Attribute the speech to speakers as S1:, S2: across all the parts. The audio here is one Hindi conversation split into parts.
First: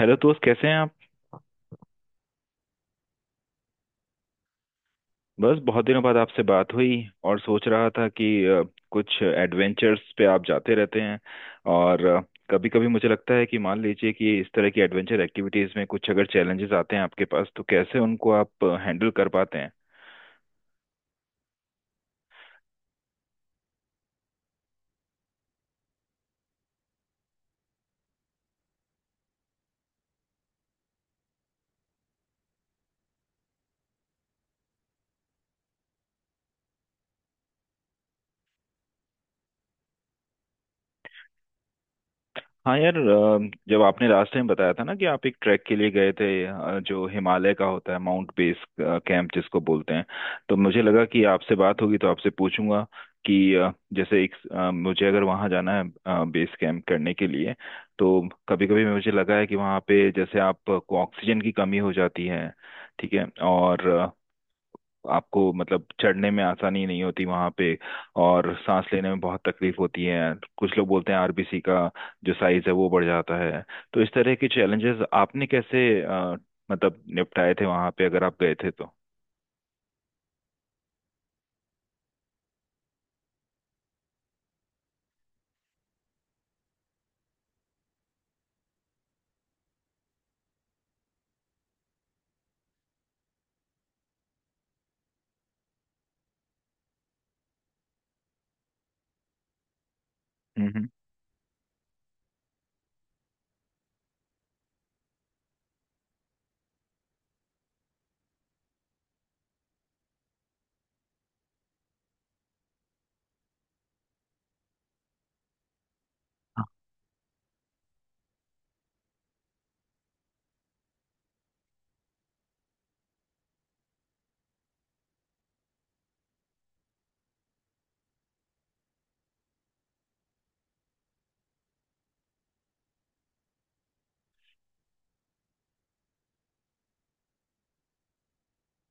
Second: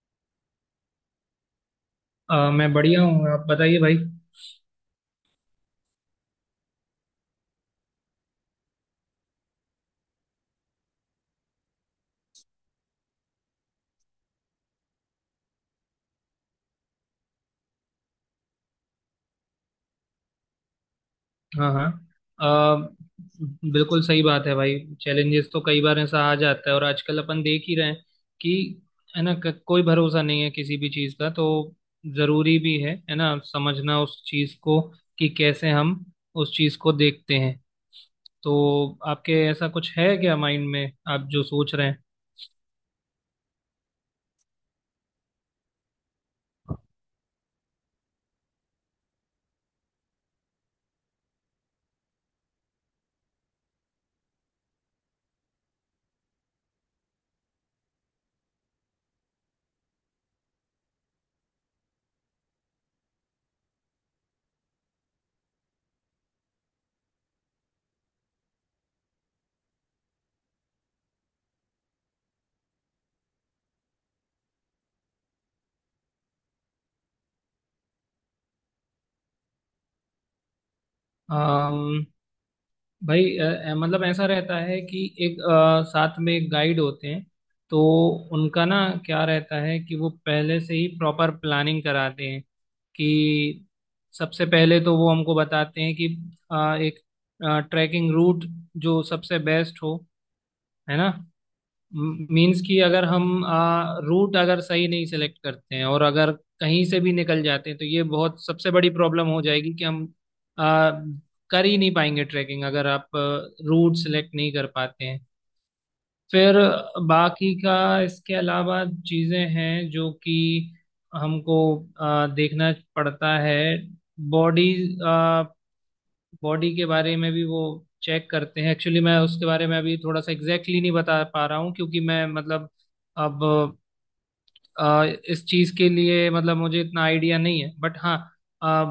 S1: हेलो दोस्त, कैसे हैं आप।
S2: मैं बढ़िया हूँ। आप बताइए भाई।
S1: बस बहुत दिनों बाद आपसे बात हुई और सोच रहा था कि कुछ एडवेंचर्स पे आप जाते रहते हैं। और कभी कभी मुझे लगता है कि मान लीजिए कि इस तरह की एडवेंचर एक्टिविटीज में कुछ अगर चैलेंजेस आते हैं आपके पास, तो कैसे उनको आप हैंडल कर पाते हैं।
S2: हाँ हाँ। अ, बिल्कुल सही बात है भाई। चैलेंजेस तो कई बार ऐसा आ जाता है, और आजकल अपन देख ही रहे हैं कि, है ना, कोई भरोसा नहीं है किसी भी चीज़ का। तो ज़रूरी भी है ना, समझना उस चीज़ को कि कैसे हम उस चीज़ को देखते हैं। तो आपके ऐसा कुछ है क्या माइंड में, आप जो सोच रहे
S1: हाँ यार, जब आपने रास्ते में बताया था ना कि आप एक ट्रैक के लिए गए थे, जो हिमालय का होता है माउंट बेस कैंप जिसको बोलते हैं, तो मुझे लगा कि आपसे बात होगी तो आपसे पूछूंगा कि जैसे एक, मुझे अगर वहाँ जाना है बेस कैंप करने के लिए, तो कभी कभी मुझे लगा है कि वहाँ पे जैसे आपको ऑक्सीजन की कमी हो जाती है, ठीक है, और आपको मतलब चढ़ने में आसानी नहीं होती वहां पे, और सांस लेने में बहुत तकलीफ होती है। कुछ लोग बोलते हैं आरबीसी का जो साइज है वो बढ़ जाता है। तो इस तरह के चैलेंजेस आपने कैसे मतलब निपटाए थे वहां पे, अगर आप गए थे तो?
S2: हैं भाई? मतलब ऐसा रहता है कि एक, साथ में गाइड होते हैं। तो उनका ना क्या रहता है कि वो पहले से ही प्रॉपर प्लानिंग कराते हैं कि सबसे पहले तो वो हमको बताते हैं कि एक ट्रैकिंग रूट जो सबसे बेस्ट हो,
S1: हम्म, हम्म,
S2: है ना। मीन्स कि अगर हम रूट अगर सही नहीं सेलेक्ट करते हैं और अगर कहीं से भी निकल जाते हैं तो ये बहुत सबसे बड़ी प्रॉब्लम हो जाएगी कि हम आ, कर ही नहीं पाएंगे ट्रैकिंग, अगर आप रूट सेलेक्ट नहीं कर पाते हैं। फिर बाकी का, इसके अलावा चीज़ें हैं जो कि हमको देखना पड़ता है। बॉडी बॉडी के बारे में भी वो चेक करते हैं। एक्चुअली मैं उसके बारे में अभी थोड़ा सा एग्जैक्टली exactly नहीं बता पा रहा हूँ, क्योंकि मैं मतलब, अब, आ, इस चीज के लिए मतलब मुझे इतना आइडिया नहीं है। बट हाँ,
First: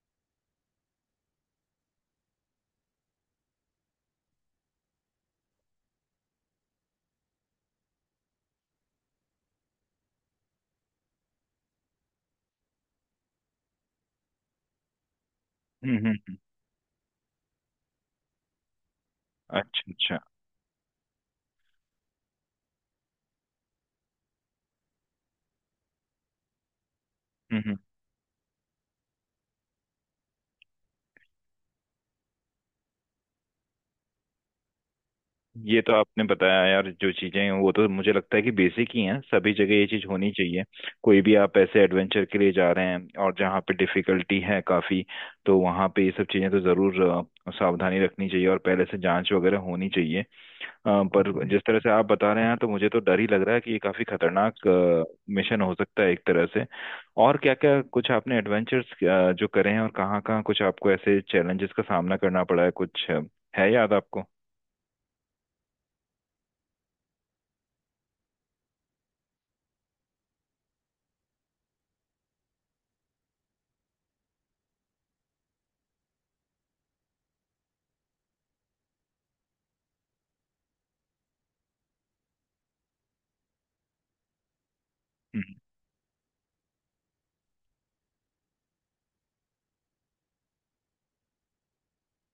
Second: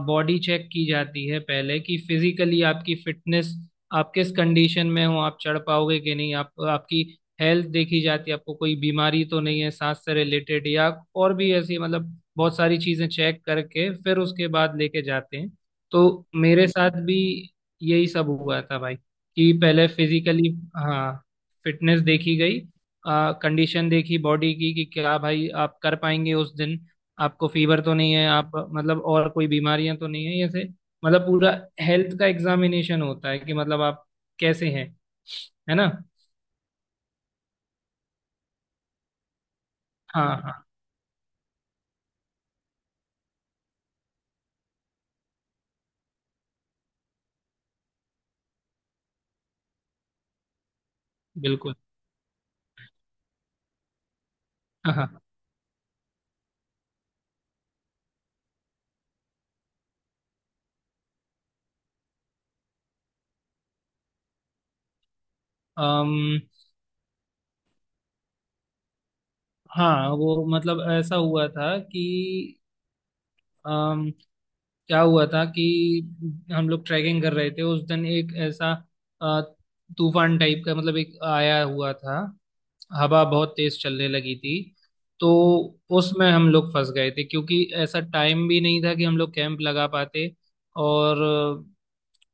S2: बॉडी चेक की जाती है पहले, कि फिजिकली आपकी फिटनेस, आप किस कंडीशन में हो, आप चढ़ पाओगे कि नहीं, आप आपकी हेल्थ देखी जाती है, आपको कोई बीमारी तो नहीं है सांस से रिलेटेड, या और भी ऐसी, मतलब बहुत सारी चीजें चेक करके फिर उसके बाद लेके जाते हैं।
S1: हम्म,
S2: तो
S1: हम्म।
S2: मेरे साथ भी यही सब हुआ था भाई, कि
S1: अच्छा,
S2: पहले
S1: अच्छा।
S2: फिजिकली, हाँ, फिटनेस देखी गई, कंडीशन देखी बॉडी की, कि क्या भाई आप कर पाएंगे उस दिन, आपको
S1: हम्म, हम्म।
S2: फीवर तो नहीं है, आप मतलब और कोई बीमारियां तो नहीं है जैसे, मतलब पूरा हेल्थ का एग्जामिनेशन होता है कि मतलब आप कैसे हैं। है
S1: ये
S2: ना।
S1: तो आपने बताया यार, जो चीजें हैं वो तो मुझे लगता है कि बेसिक ही हैं। सभी जगह ये चीज
S2: हाँ
S1: होनी
S2: हाँ।
S1: चाहिए। कोई भी आप ऐसे एडवेंचर के लिए जा रहे हैं और जहाँ पे डिफिकल्टी है काफी, तो वहाँ पे ये सब चीजें तो जरूर सावधानी रखनी चाहिए और पहले से जांच वगैरह होनी चाहिए। अ, पर जिस
S2: बिल्कुल।
S1: तरह से आप बता रहे हैं तो मुझे तो डर ही लग रहा है कि ये काफी खतरनाक
S2: हाँ हाँ।
S1: मिशन हो सकता है एक तरह से। और क्या क्या कुछ आपने एडवेंचर्स जो करे हैं और कहाँ कहाँ कुछ आपको ऐसे चैलेंजेस का सामना करना पड़ा है कुछ, है याद आपको?
S2: अम, हाँ वो मतलब ऐसा हुआ था कि, अम, क्या हुआ था कि हम लोग ट्रैकिंग कर रहे थे उस दिन। एक ऐसा अ, तूफान टाइप का, मतलब एक आया हुआ था। हवा बहुत तेज चलने लगी थी। तो
S1: हम्म,
S2: उसमें हम लोग फंस गए थे, क्योंकि ऐसा टाइम भी नहीं था कि हम लोग कैंप लगा पाते। और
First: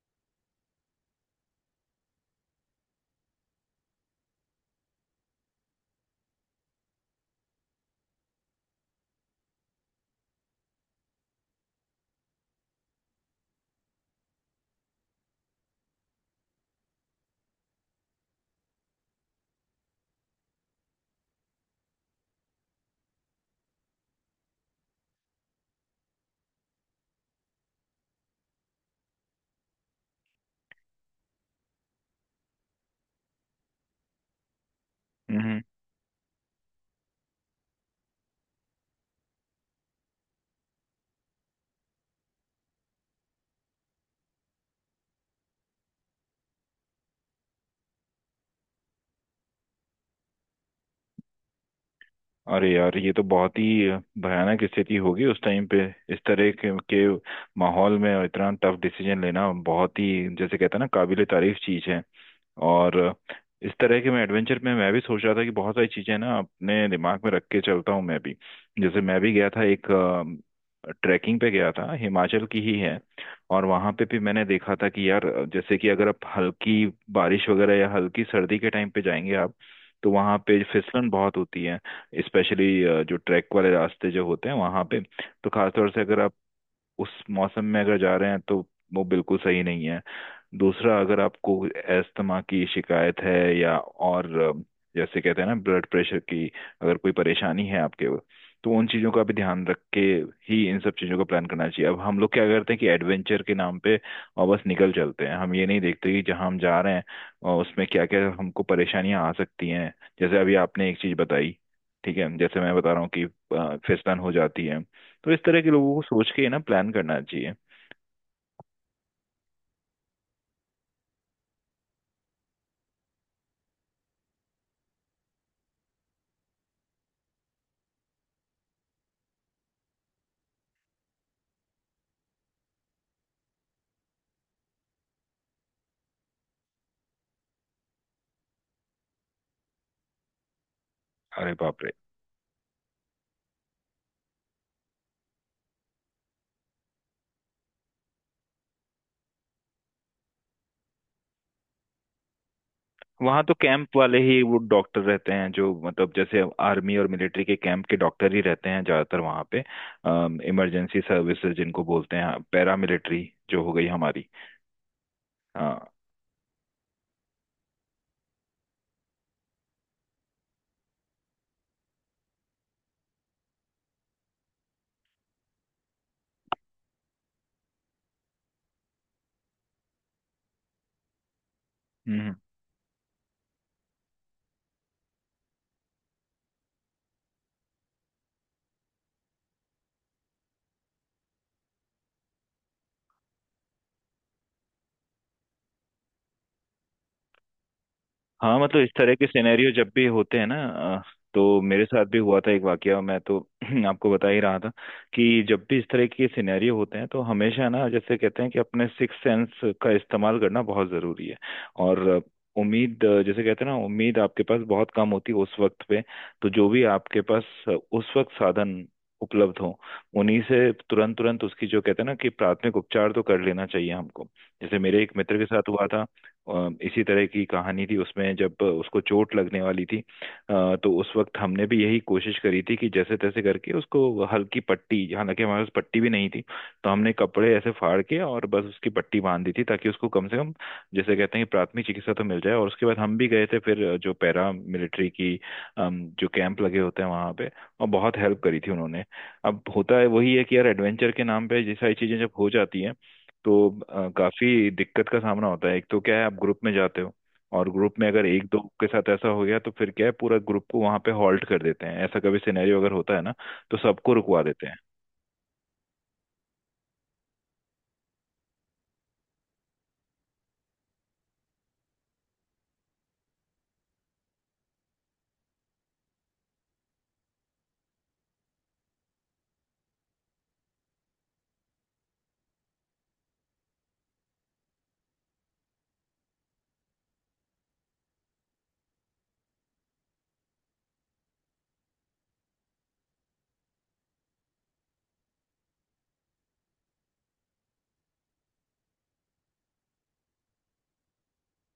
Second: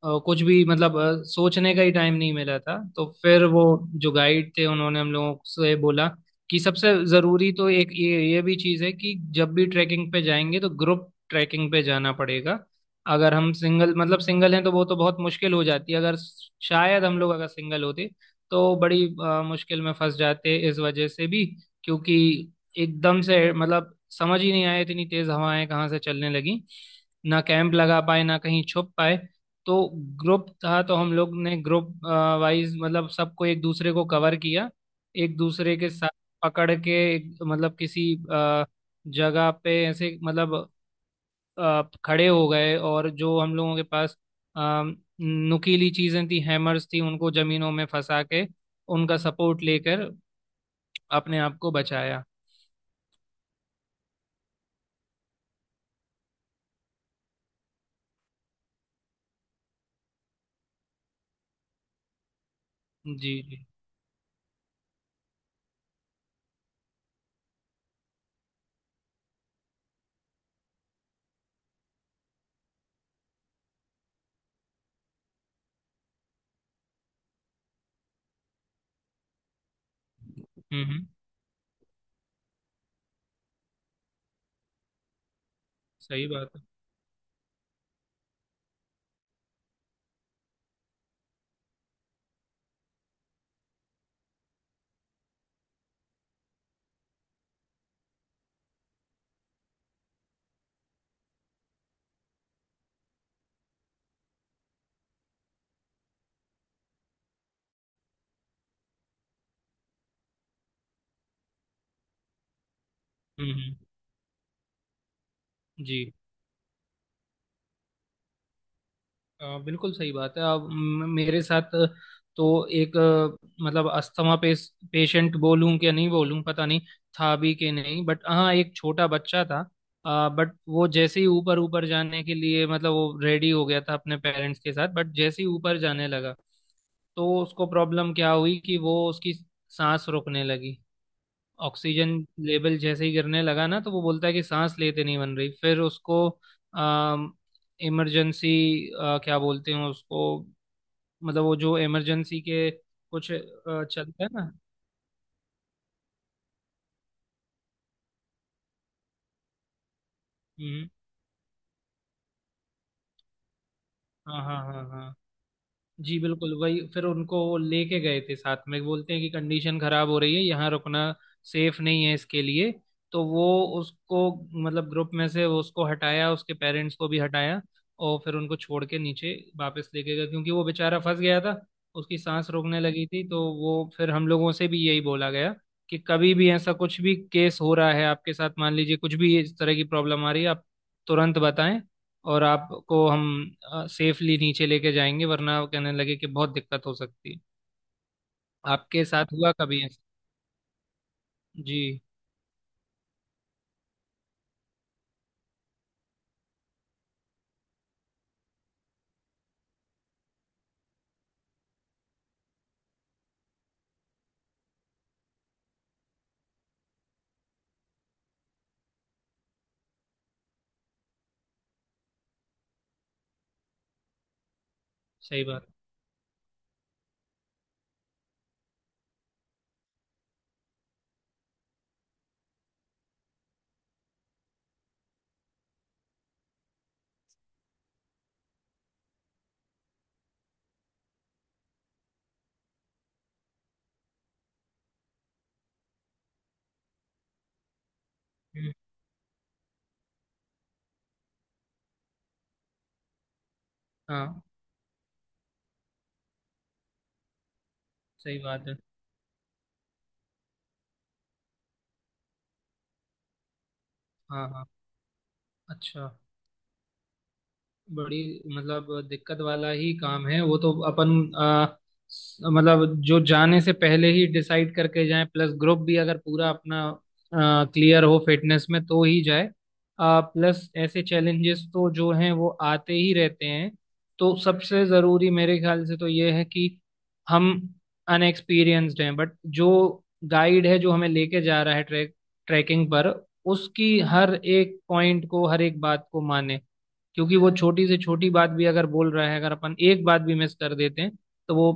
S2: कुछ भी मतलब सोचने का ही टाइम नहीं मिला था। तो फिर वो जो गाइड थे उन्होंने हम लोगों से बोला कि सबसे ज़रूरी तो एक ये भी चीज़ है कि जब भी ट्रैकिंग पे जाएंगे तो ग्रुप ट्रैकिंग पे जाना पड़ेगा। अगर हम सिंगल, मतलब सिंगल हैं, तो वो तो बहुत मुश्किल हो जाती है। अगर शायद हम लोग अगर सिंगल होते तो बड़ी मुश्किल में फंस जाते इस वजह से भी, क्योंकि एकदम से मतलब समझ ही नहीं आया, इतनी तेज़ हवाएं कहाँ से चलने लगी। ना कैंप लगा पाए, ना कहीं छुप पाए। तो ग्रुप था तो हम लोग ने ग्रुप वाइज, मतलब सबको एक दूसरे को कवर किया, एक
S1: हम्म।
S2: दूसरे के साथ पकड़ के, मतलब किसी जगह पे ऐसे मतलब खड़े हो गए। और जो हम लोगों के पास अ, नुकीली चीजें थी, हैमर्स थी, उनको जमीनों में फंसा के, उनका सपोर्ट लेकर अपने आप को बचाया।
S1: अरे यार, ये तो बहुत ही भयानक स्थिति होगी उस टाइम पे। इस तरह के माहौल में इतना टफ डिसीजन लेना बहुत ही, जैसे कहते हैं ना, काबिले तारीफ चीज है। और
S2: जी जी।
S1: इस तरह के मैं एडवेंचर में मैं भी सोच रहा था कि बहुत सारी चीजें ना अपने दिमाग में रख के चलता हूँ मैं भी। जैसे मैं भी गया था एक ट्रैकिंग पे, गया था हिमाचल की ही है। और वहां पे भी मैंने देखा था कि यार, जैसे कि अगर आप हल्की बारिश वगैरह या हल्की सर्दी के टाइम पे जाएंगे आप, तो वहां पे
S2: हम्म।
S1: फिसलन बहुत होती है। स्पेशली जो ट्रैक वाले रास्ते जो होते हैं वहां पे, तो खासतौर से अगर
S2: सही बात है।
S1: उस मौसम में अगर जा रहे हैं तो वो बिल्कुल सही नहीं है। दूसरा, अगर आपको अस्थमा की शिकायत है या और जैसे कहते हैं ना ब्लड प्रेशर की, अगर कोई परेशानी है आपके, तो उन चीज़ों का भी ध्यान रख के ही इन सब चीज़ों का प्लान करना चाहिए। अब हम लोग क्या करते हैं कि एडवेंचर के नाम पे और बस निकल चलते हैं। हम ये नहीं देखते कि जहाँ हम जा रहे हैं और उसमें क्या क्या हमको परेशानियां आ सकती हैं। जैसे अभी आपने एक चीज़ बताई, ठीक है, जैसे मैं बता रहा हूँ कि
S2: हम्म।
S1: फिसलन हो जाती है, तो इस तरह के लोगों को
S2: जी,
S1: सोच के ही ना प्लान करना चाहिए।
S2: बिल्कुल सही बात है। अब मेरे साथ तो एक, मतलब अस्थमा पेशेंट बोलूं कि नहीं बोलूं पता नहीं, था भी कि नहीं, बट हाँ, एक छोटा बच्चा था। बट वो जैसे ही ऊपर ऊपर जाने के लिए मतलब वो रेडी हो गया था अपने पेरेंट्स के साथ, बट जैसे ही ऊपर जाने लगा तो उसको प्रॉब्लम क्या हुई कि वो, उसकी सांस रुकने लगी।
S1: अरे बाप रे।
S2: ऑक्सीजन लेवल जैसे ही गिरने लगा ना, तो वो बोलता है कि सांस लेते नहीं बन रही। फिर उसको अम इमरजेंसी, क्या बोलते हैं उसको, मतलब वो जो इमरजेंसी के कुछ
S1: वहां तो कैंप वाले
S2: चलता है
S1: ही
S2: ना।
S1: वो डॉक्टर रहते हैं, जो मतलब जैसे आर्मी और मिलिट्री के कैंप के डॉक्टर ही रहते हैं ज्यादातर वहां पे।
S2: हम्म।
S1: इमरजेंसी सर्विसेज जिनको बोलते हैं, पैरा मिलिट्री जो हो गई हमारी।
S2: हाँ हाँ हाँ हाँ।
S1: हाँ।
S2: जी बिल्कुल वही। फिर उनको वो लेके गए थे साथ में, बोलते हैं कि कंडीशन खराब हो रही है, यहाँ रुकना सेफ नहीं है इसके लिए। तो वो उसको, मतलब ग्रुप में से वो उसको हटाया, उसके पेरेंट्स को भी हटाया, और फिर उनको छोड़ के नीचे वापस लेके गया, क्योंकि वो बेचारा फंस गया था, उसकी
S1: हम्म।
S2: सांस रोकने लगी थी। तो वो फिर हम लोगों से भी यही बोला गया कि कभी भी ऐसा कुछ भी केस हो रहा है आपके साथ, मान लीजिए कुछ भी इस तरह की प्रॉब्लम आ रही है आप, तुरंत बताएं। और आपको हम सेफली नीचे लेके जाएंगे, वरना वो कहने लगे कि बहुत दिक्कत हो सकती है।
S1: हाँ, मतलब इस
S2: आपके
S1: तरह
S2: साथ
S1: के
S2: हुआ
S1: सिनेरियो
S2: कभी
S1: जब
S2: ऐसा?
S1: भी होते हैं ना, अ, तो
S2: जी।
S1: मेरे साथ भी हुआ था एक वाकया, मैं तो आपको बता ही रहा था कि जब भी इस तरह के सिनेरियो होते हैं तो हमेशा ना, जैसे कहते हैं कि अपने सिक्स सेंस का इस्तेमाल करना बहुत जरूरी है। और उम्मीद, जैसे कहते हैं ना, उम्मीद आपके पास बहुत कम होती है उस वक्त पे, तो जो भी आपके पास उस वक्त साधन उपलब्ध हो उन्हीं से तुरंत तुरंत उसकी, जो कहते हैं ना कि प्राथमिक उपचार, तो कर लेना चाहिए हमको। जैसे मेरे एक मित्र
S2: सही
S1: के
S2: बात
S1: साथ हुआ था, इसी तरह की कहानी थी उसमें। जब उसको चोट लगने वाली थी तो उस वक्त हमने भी यही कोशिश करी थी कि जैसे तैसे करके उसको हल्की पट्टी, हालांकि हमारे पास पट्टी भी नहीं थी, तो हमने कपड़े ऐसे फाड़ के और बस उसकी पट्टी बांध दी थी, ताकि उसको कम से कम, जैसे कहते हैं कि, प्राथमिक चिकित्सा तो मिल जाए। और उसके बाद हम भी गए थे फिर जो पैरा मिलिट्री की जो कैंप लगे होते हैं वहां पे, और बहुत हेल्प करी
S2: है।
S1: थी उन्होंने। अब होता है वही है कि यार एडवेंचर के नाम पे ये सारी चीजें जब हो जाती हैं, तो
S2: हाँ,
S1: काफी दिक्कत का सामना होता है। एक तो क्या है, आप ग्रुप में जाते हो और ग्रुप में अगर
S2: सही
S1: एक दो
S2: बात है।
S1: के साथ ऐसा हो गया तो फिर क्या है, पूरा ग्रुप को वहां पे हॉल्ट कर देते हैं। ऐसा कभी सिनेरियो अगर होता है ना, तो सबको रुकवा
S2: हाँ हाँ।
S1: देते हैं।
S2: अच्छा, बड़ी मतलब दिक्कत वाला ही काम है वो तो। अपन, अ, मतलब जो जाने से पहले ही डिसाइड करके जाए, प्लस ग्रुप भी अगर पूरा अपना क्लियर हो फिटनेस में तो ही जाए। प्लस ऐसे चैलेंजेस तो जो हैं वो आते ही रहते हैं। तो सबसे ज़रूरी मेरे ख्याल से तो ये है कि हम अनएक्सपीरियंस्ड हैं, बट जो गाइड है जो हमें लेके जा रहा है ट्रैकिंग पर, उसकी हर एक पॉइंट को, हर एक बात को माने। क्योंकि वो छोटी से छोटी बात भी अगर बोल रहा है, अगर अपन एक बात भी मिस कर देते हैं, तो वो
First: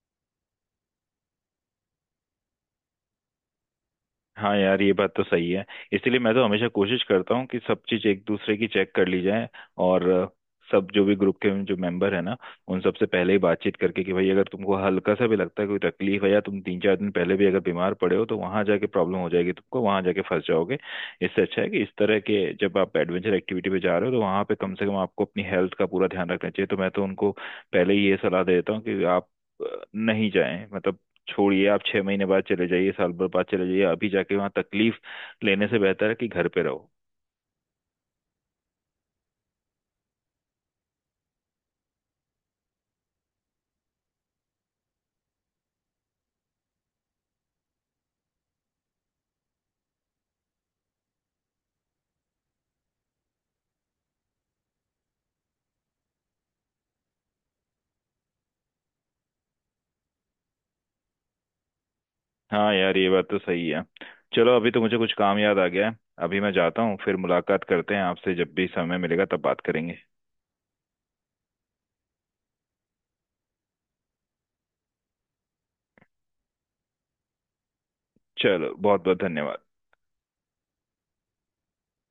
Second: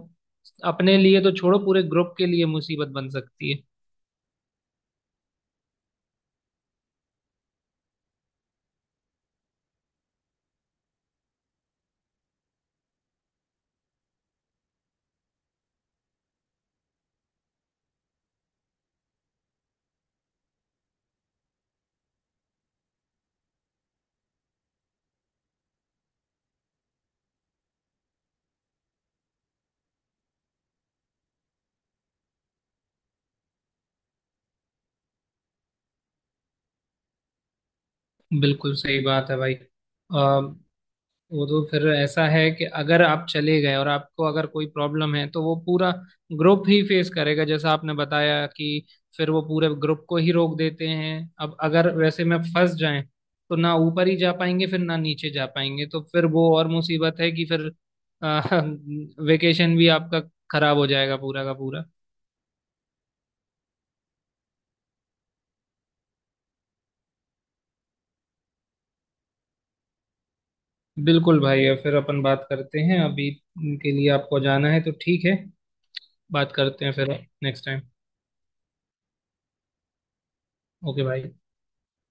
S2: अपने लिए तो छोड़ो, पूरे ग्रुप के लिए मुसीबत बन सकती है।
S1: हाँ यार, ये बात तो सही है। इसलिए मैं तो हमेशा कोशिश करता हूँ कि सब चीज एक दूसरे की चेक कर ली जाए। और सब जो भी ग्रुप के जो मेंबर है ना, उन सबसे पहले ही बातचीत करके कि भाई, अगर तुमको हल्का सा भी लगता है कोई तकलीफ है, या तुम 3 4 दिन पहले भी अगर बीमार पड़े हो, तो वहां जाके प्रॉब्लम हो जाएगी, तुमको वहां जाके फंस जाओगे। इससे अच्छा है कि इस तरह के जब आप एडवेंचर एक्टिविटी पे जा रहे हो तो वहां पे कम से कम आपको अपनी हेल्थ का पूरा ध्यान रखना चाहिए। तो मैं तो उनको पहले ही ये सलाह दे देता हूँ कि आप नहीं जाएं मतलब, छोड़िए, आप 6 महीने बाद चले जाइए, साल भर बाद चले जाइए, अभी जाके वहां तकलीफ लेने से बेहतर है कि घर पे रहो।
S2: बिल्कुल सही बात है भाई। वो तो फिर ऐसा है कि अगर आप चले गए और आपको अगर कोई प्रॉब्लम है, तो वो पूरा ग्रुप ही फेस करेगा, जैसा आपने बताया कि फिर वो पूरे ग्रुप को ही रोक देते हैं। अब अगर वैसे में फंस जाएं तो ना ऊपर ही जा पाएंगे फिर, ना नीचे जा पाएंगे, तो फिर वो और मुसीबत है कि फिर वेकेशन भी आपका खराब हो जाएगा पूरा का पूरा।
S1: हाँ यार, ये बात तो सही है। चलो, अभी तो मुझे कुछ काम याद आ गया है, अभी मैं जाता हूँ। फिर मुलाकात करते हैं आपसे, जब भी समय मिलेगा तब बात करेंगे।
S2: बिल्कुल भाई। अब फिर अपन बात करते हैं। अभी के लिए आपको जाना है तो ठीक है, बात करते हैं फिर नेक्स्ट टाइम।
S1: चलो, बहुत बहुत धन्यवाद।
S2: ओके भाई।